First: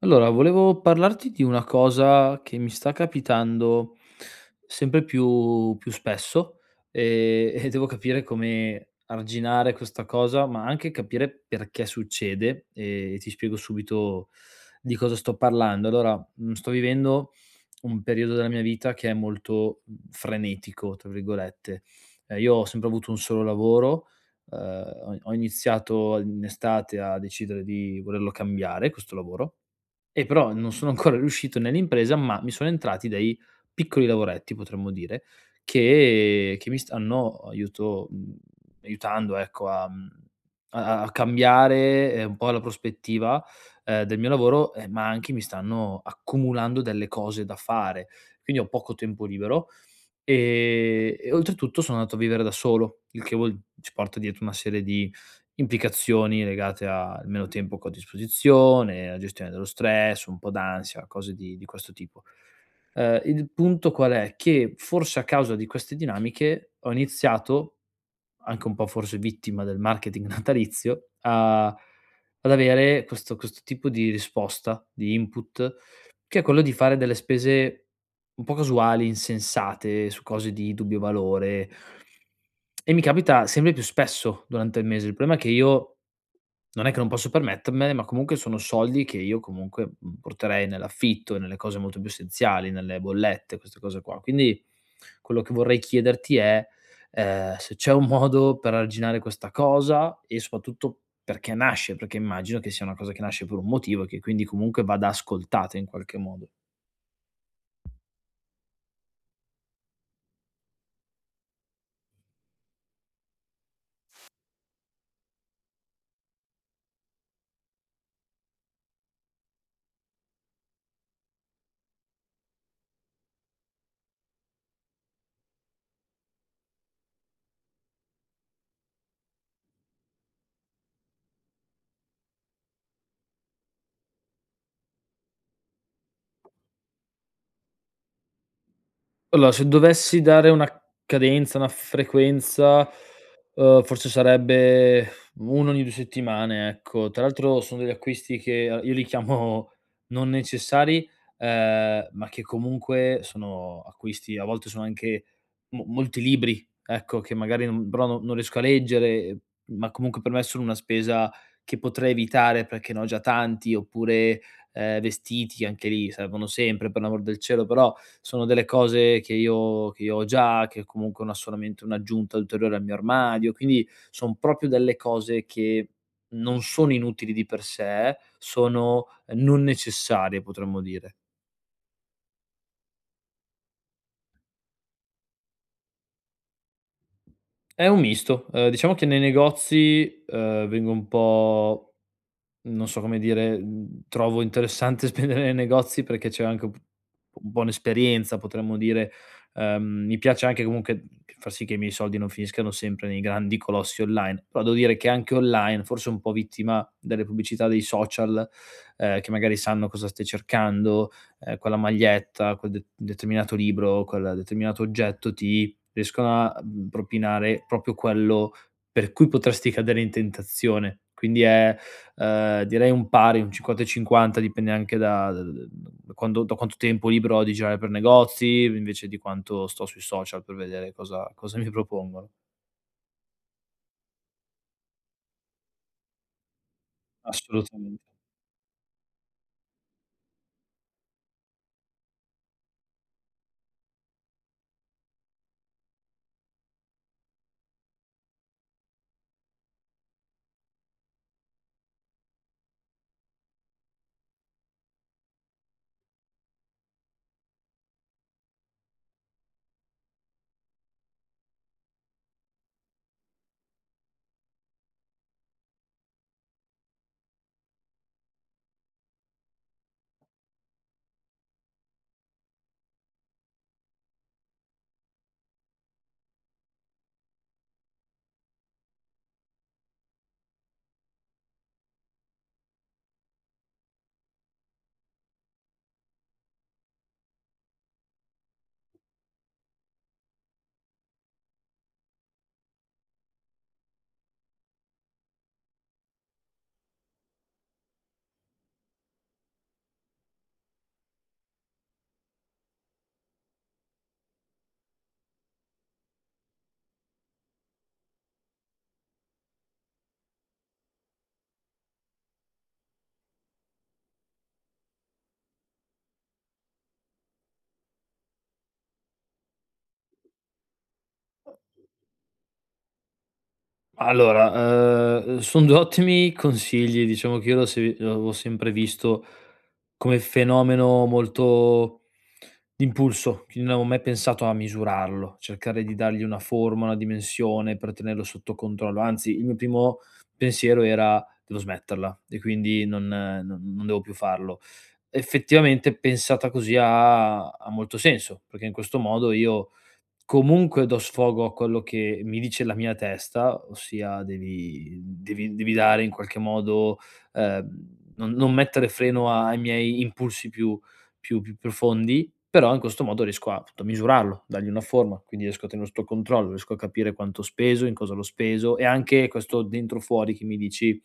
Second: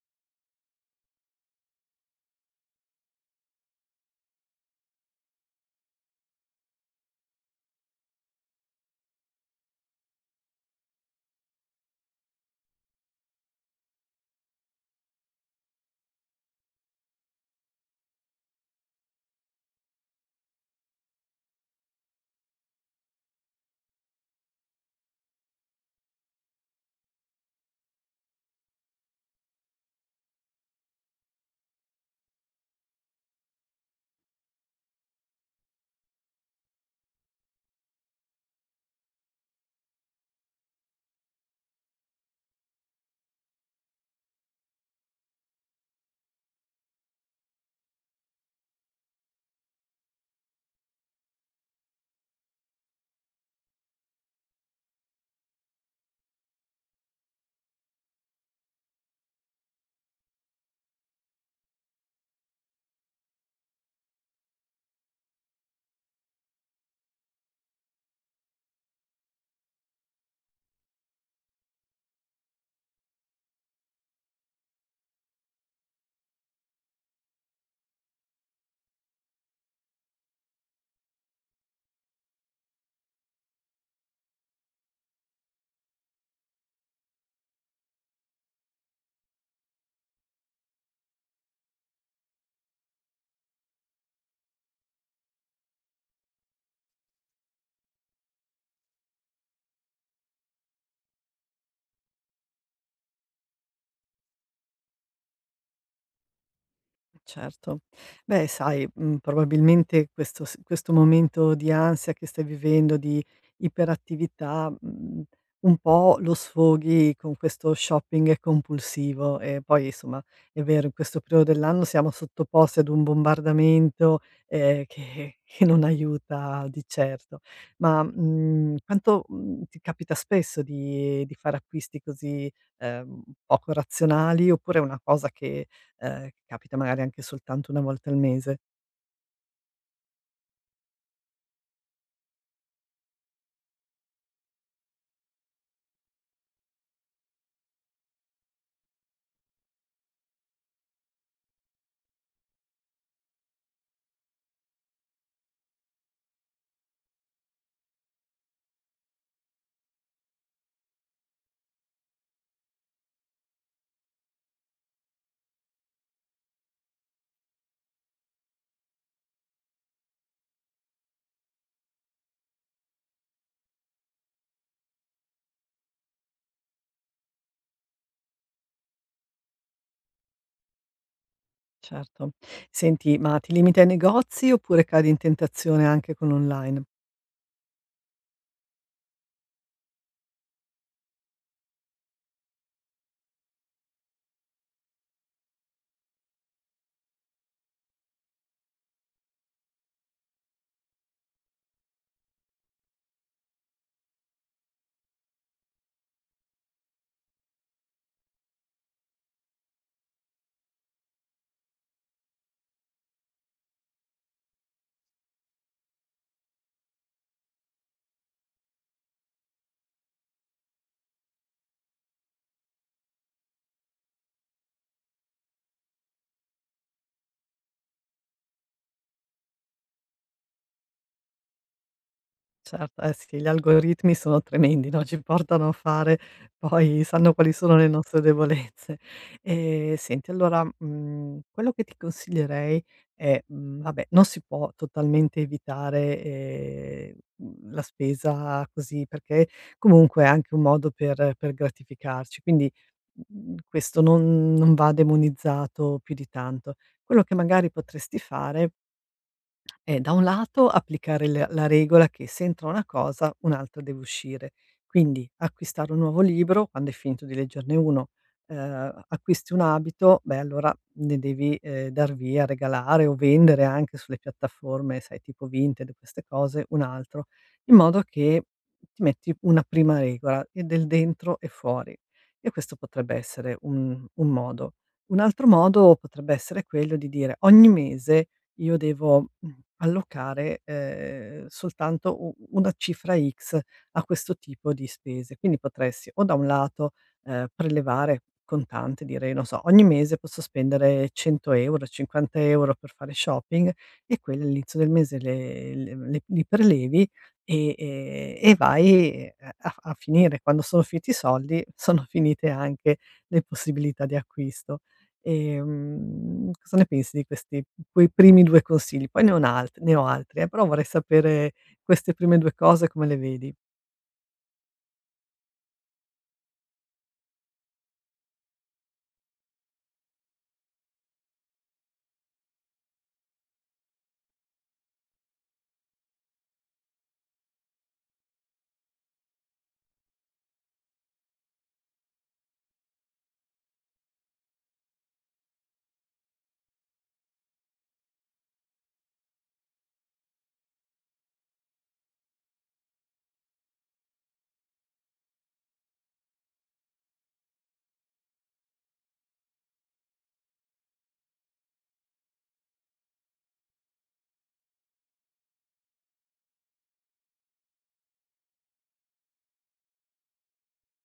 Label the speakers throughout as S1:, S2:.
S1: Allora, volevo parlarti di una cosa che mi sta capitando sempre più spesso e devo capire come arginare questa cosa, ma anche capire perché succede e ti spiego subito di cosa sto parlando. Allora, sto vivendo un periodo della mia vita che è molto frenetico, tra virgolette. Io ho sempre avuto un solo lavoro, ho iniziato in estate a decidere di volerlo cambiare, questo lavoro e però non sono ancora riuscito nell'impresa, ma mi sono entrati dei piccoli lavoretti, potremmo dire, che mi stanno aiutando ecco a mhmm, a a cambiare, un po' la prospettiva, del mio lavoro, ma anche mi stanno accumulando delle cose da fare. Quindi ho poco tempo libero. E oltretutto sono andato a vivere da solo, il che vuol ci porta dietro una serie di implicazioni legate al meno tempo che ho a disposizione, la gestione dello stress, un po' d'ansia, cose di questo tipo. Il punto qual è? Che forse a causa di queste dinamiche ho iniziato anche un po', forse vittima del marketing natalizio, a ad avere questo tipo di risposta, di input, che è quello di fare delle spese un po' casuali, insensate, su cose di dubbio valore. E mi capita sempre più spesso durante il mese. Il problema è che io non è che non posso permettermele, ma comunque sono soldi che io comunque, porterei nell'affitto, nelle cose molto più essenziali, nelle bollette, queste cose qua. Quindi quello che vorrei chiederti è, se c'è un modo per arginare questa cosa e soprattutto perché nasce, perché immagino che sia una cosa che nasce per un motivo e che quindi comunque vada ascoltata in qualche modo.
S2: Certo. Beh, sai, probabilmente questo momento di ansia che stai vivendo, di iperattività, un po' lo sfoghi con questo shopping compulsivo e poi, insomma, è vero, in questo periodo dell'anno siamo sottoposti ad un bombardamento, che che non aiuta di certo. Ma, quanto, ti capita spesso di fare acquisti così, poco razionali, oppure è una cosa che capita magari anche soltanto una volta al mese.
S1: Allora, se dovessi dare una cadenza, una frequenza, forse sarebbe 1 ogni 2 settimane, ecco. Tra l'altro sono degli acquisti che a io li chiamo non necessari, ma che comunque sono acquisti, a volte sono anche mo molti libri, ecco, che magari non però non non riesco a leggere, ma comunque per me sono una spesa che potrei evitare perché ne ho già tanti, oppure, vestiti, anche lì servono sempre, per l'amor del cielo, però sono delle cose che io ho già, che comunque una solamente un'aggiunta ulteriore al mio armadio, quindi son proprio delle cose che non sono inutili di per sé, sono non necessarie, potremmo dire.
S2: Certo. Senti, ma ti limiti ai negozi oppure cadi in tentazione anche con l'online?
S1: È un misto, diciamo che nei negozi, vengo un po'. Non so come dire, trovo interessante spendere nei negozi perché c'è anche un po' un'esperienza, potremmo dire. Mi piace anche comunque far sì che i miei soldi non finiscano sempre nei grandi colossi online, però devo dire che anche online, forse un po' vittima delle pubblicità dei social, che magari sanno cosa stai cercando, quella maglietta, quel de determinato libro, quel determinato oggetto, ti riescono a, propinare proprio quello per cui potresti cadere in tentazione. Quindi è. Direi un pari, un 50 e 50, dipende anche da da d da quando da quanto tempo libero ho di girare per negozi, invece di quanto sto sui social per vedere cosa mi propongono.
S2: Certo, eh sì, gli algoritmi sono tremendi, no, ci portano a fare poi sanno quali sono le
S1: Assolutamente.
S2: nostre debolezze. Senti allora, quello che ti consiglierei è, vabbè non si può totalmente evitare, la spesa così, perché comunque è anche un modo per gratificarci, quindi, questo non va demonizzato più di tanto. Quello che magari potresti fare è da un lato applicare le la regola che se entra una cosa un'altra deve uscire. Quindi acquistare un nuovo libro quando hai finito di leggerne uno, acquisti un abito, beh allora ne devi, dar via, regalare o vendere anche sulle piattaforme, sai tipo Vinted, queste cose, un altro, in modo che ti metti una prima regola e del dentro e fuori. E questo potrebbe essere un modo. Un altro modo potrebbe essere quello di dire: "Ogni mese io devo, allocare, soltanto u una cifra X a questo tipo di spese. Quindi potresti o da un lato, prelevare contante, direi, non so, ogni mese posso spendere 100 €, 50 € per fare shopping e quelle all'inizio del mese li prelevi e vai a finire. Quando sono finiti i soldi, sono finite anche le possibilità di acquisto. Cosa ne pensi di questi quei primi 2 consigli? Poi ne ho altri però vorrei sapere queste prime 2 cose come le vedi.
S1: Allora, son 2 ottimi consigli. Diciamo che io l'ho se l'avevo sempre visto come fenomeno molto d'impulso, che non avevo mai pensato a misurarlo, cercare di dargli una forma, una dimensione per tenerlo sotto controllo. Anzi, il mio primo pensiero era: "Devo smetterla e quindi non devo più farlo." Effettivamente, pensata così ha molto senso, perché in questo modo io comunque do sfogo a quello che mi dice la mia testa, ossia devi dare in qualche modo, ehm, non mettere freno a ai miei impulsi più profondi, però in questo modo riesco a appunto a misurarlo, dargli una forma, quindi riesco a tenerlo sotto controllo, riesco a capire quanto ho speso, in cosa l'ho speso, e anche questo dentro fuori che mi dici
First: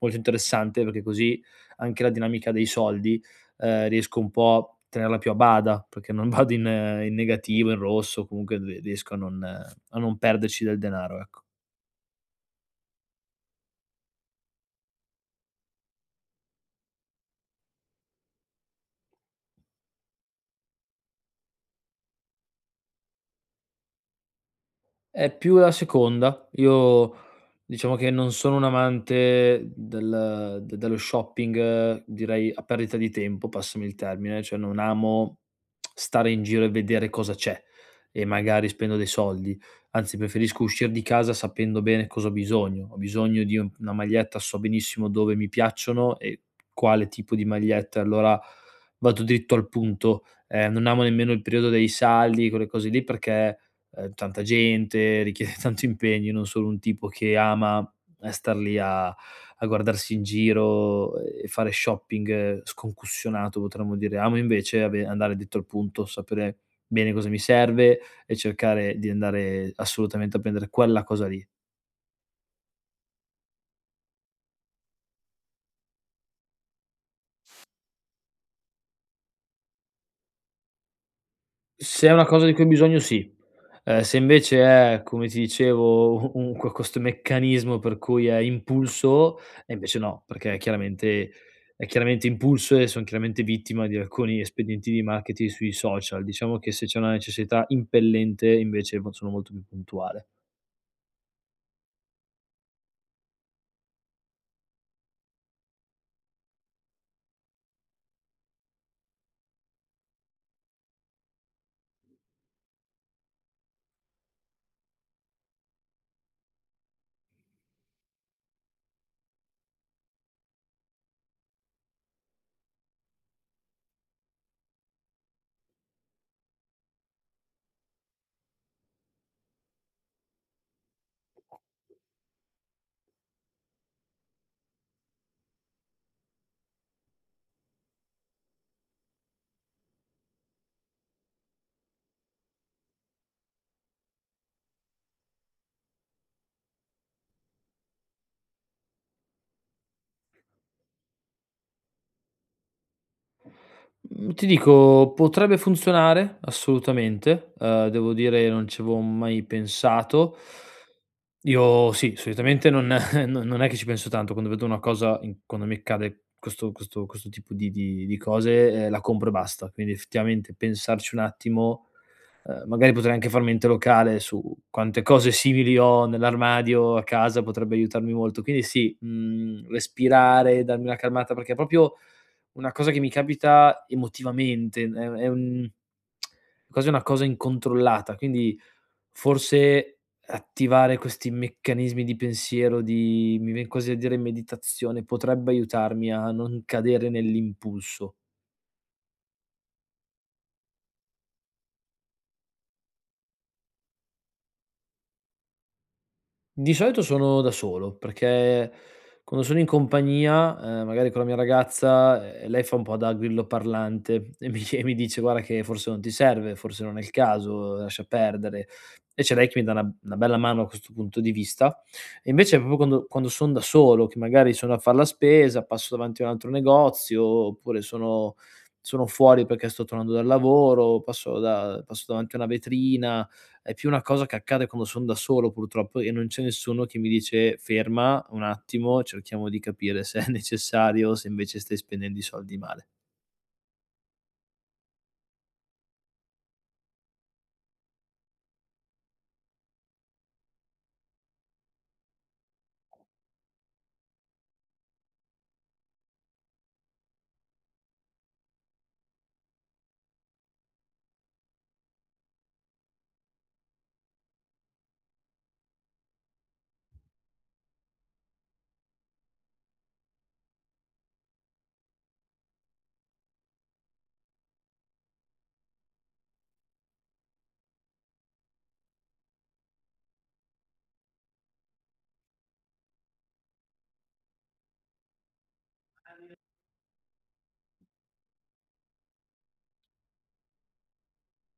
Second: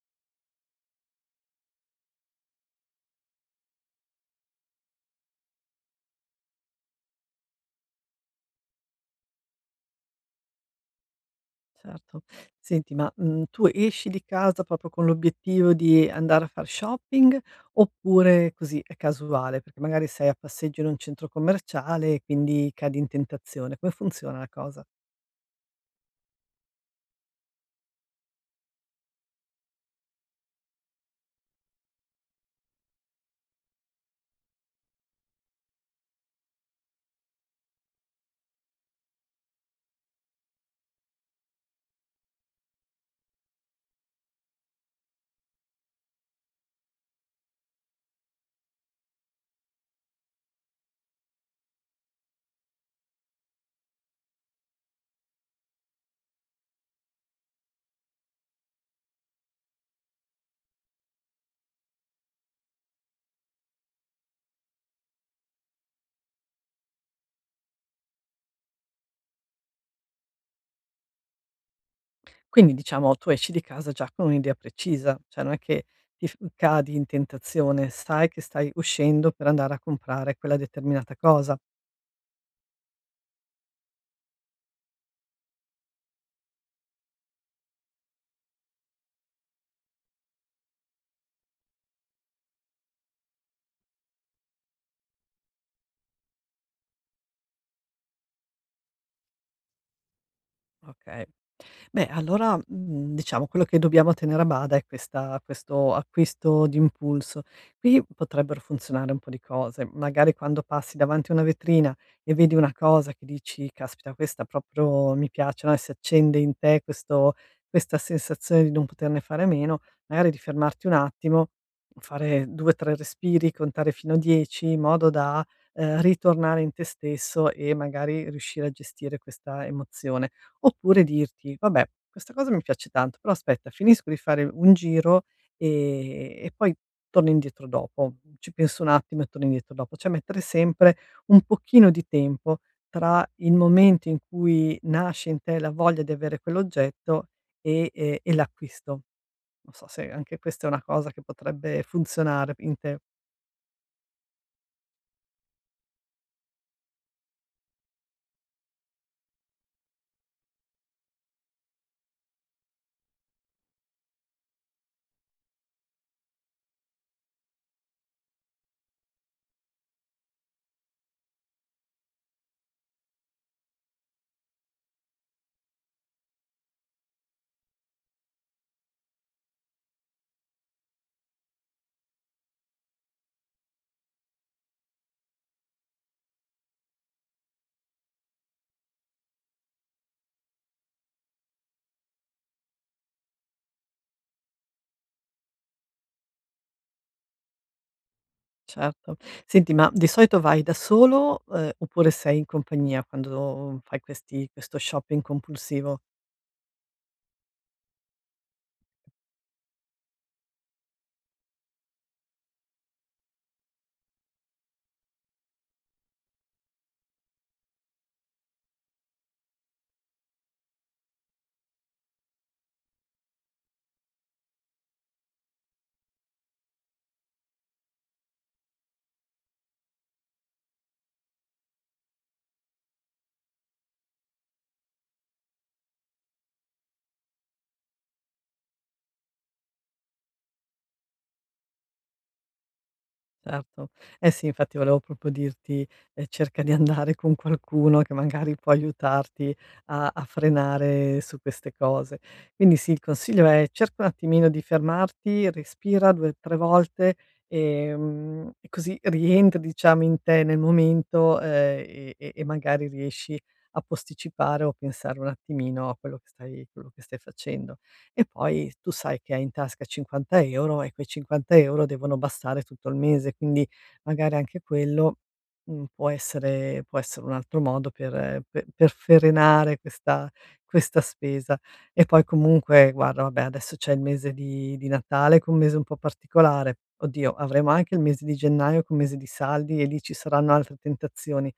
S1: molto interessante, perché così anche la dinamica dei soldi, riesco un po' a tenerla più a bada, perché non vado in in negativo, in rosso, comunque riesco a non perderci del denaro, ecco.
S2: Certo. Senti ma, tu esci di casa proprio con l'obiettivo di andare a far shopping, oppure così è casuale? Perché magari sei a passeggio in un centro commerciale e quindi cadi in tentazione. Come funziona la cosa?
S1: È più la seconda. Io diciamo che non sono un amante dello shopping, direi a perdita di tempo, passami il termine, cioè non amo stare in giro e vedere cosa c'è e magari spendo dei soldi. Anzi, preferisco uscir di casa sapendo bene cosa ho bisogno. Ho bisogno di un una maglietta, so benissimo dove mi piacciono e quale tipo di maglietta, allora vado dritto al punto. Non amo nemmeno il periodo dei saldi, quelle cose lì, perché tanta gente, richiede tanto impegno, non sono un tipo che ama, star lì a guardarsi in giro e fare shopping, sconcussionato, potremmo dire. Amo invece ave andare dritto al punto, sapere bene cosa mi serve e cercare di andare assolutamente a prendere quella cosa lì.
S2: Quindi diciamo tu esci di casa già con un'idea precisa, cioè non è che ti f cadi in tentazione, sai che stai uscendo per andare a comprare quella determinata cosa.
S1: Se è una cosa di cui ho bisogno, sì. Se invece è, come ti dicevo, u un co questo meccanismo per cui è impulso, e invece no, perché è chiaramente impulso e son chiaramente vittima di alcuni espedienti di marketing sui social. Diciamo che se c'è una necessità impellente invece mo sono molto più puntuale.
S2: Okay. Beh, allora, diciamo quello che dobbiamo tenere a bada è questa questo acquisto d'impulso. Qui potrebbero funzionare un po' di cose. Magari quando passi davanti a una vetrina e vedi una cosa che dici: "Caspita questa proprio mi piace", no, e si accende in te questo questa sensazione di non poterne fare a meno, magari di fermarti un attimo, fare 2, 3 respiri, contare fino a 10 in modo da, ritornare in te stesso e magari riuscire a gestire questa emozione. Oppure dirti: "Vabbè, questa cosa mi piace tanto, però aspetta finisco di fare un giro, e poi torno indietro dopo. Ci penso un attimo e torno indietro dopo." Cioè mettere sempre un pochino di tempo tra il momento in cui nasce in te la voglia di avere quell'oggetto e l'acquisto. Non so se anche questa è una cosa che potrebbe funzionare in te.
S1: Mhmm, Ti dico, potrebbe funzionare assolutamente, devo dire non ci avevo mai pensato. Io sì, solitamente non no non è che ci penso tanto quando vedo una cosa in quando mi accade questo tipo di cose, la compro e basta. Quindi effettivamente pensarci un attimo, magari potrei anche farmi mente locale su quante cose simili ho nell'armadio, a casa, potrebbe aiutarmi molto. Quindi sì, respirare, darmi una calmata, perché è proprio una cosa che mi capita emotivamente, è un quasi una cosa incontrollata, quindi forse attivare questi meccanismi di pensiero, di mi vien quasi a dire meditazione, potrebbe aiutarmi a non cadere nell'impulso.
S2: Certo. Senti, ma di solito vai da solo, oppure sei in compagnia quando fai questi questo shopping compulsivo?
S1: Di solito sono da solo, perché quando sono in compagnia, magari con la mia ragazza, lei fa un po' da grillo parlante e mi dice: "Guarda che forse non ti serve, forse non è il caso, lascia perdere." E c'è lei che mi dà una bella mano a questo punto di vista. E invece proprio quando son da solo, che magari sono a far la spesa, passo davanti a un altro negozio, oppure sono fuori perché sto tornando dal lavoro, passo davanti a una vetrina, è più una cosa che accade quando son da solo purtroppo e non c'è nessuno che mi dice: "Ferma un attimo, cerchiamo di capire se è necessario o se invece stai spendendo i soldi male".
S2: Certo. Eh sì, infatti volevo proprio dirti, cerca di andare con qualcuno che magari può aiutarti a a frenare su queste cose. Quindi sì, il consiglio è: cerca un attimino di fermarti, respira 2, 3 volte, e così rientri diciamo in te nel momento, e magari riesci a posticipare o pensare un attimino a quello che stai facendo e poi tu sai che hai in tasca 50 € e quei 50 € devono bastare tutto il mese, quindi magari anche quello, può essere un altro modo per pe per frenare questa spesa. E poi comunque guarda, vabbè, adesso c'è il mese di Natale, che è un mese un po' particolare. Oddio, avremo anche il mese di gennaio, che è un mese di saldi e lì ci saranno altre tentazioni,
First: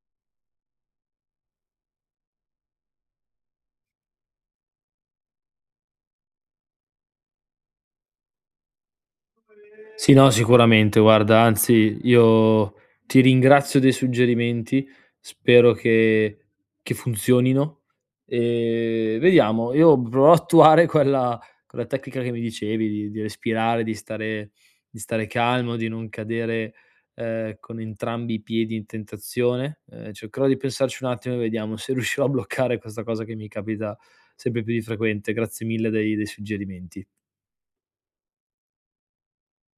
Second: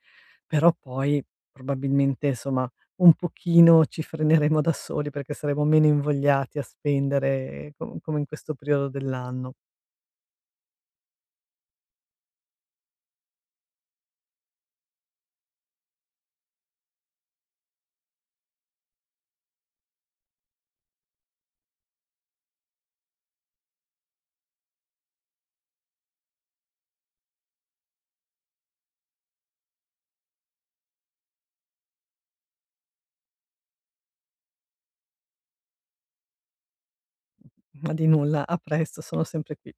S2: però poi probabilmente, insomma un pochino ci freneremo da soli perché saremo meno invogliati a spendere come in questo periodo dell'anno.
S1: Sì, no, sicuramente. Guarda, anzi, io ti ringrazio dei suggerimenti, spero che funzionino e vediamo. Io proverò a attuare quella tecnica che mi dicevi di respirare, di stare calmo, di non cadere, con entrambi i piedi in tentazione. Cercherò di pensarci un attimo e vediamo se riuscirò a bloccare questa cosa che mi capita sempre più di frequente. Grazie mille dei suggerimenti.
S2: Ma di nulla, a presto, sono sempre qui.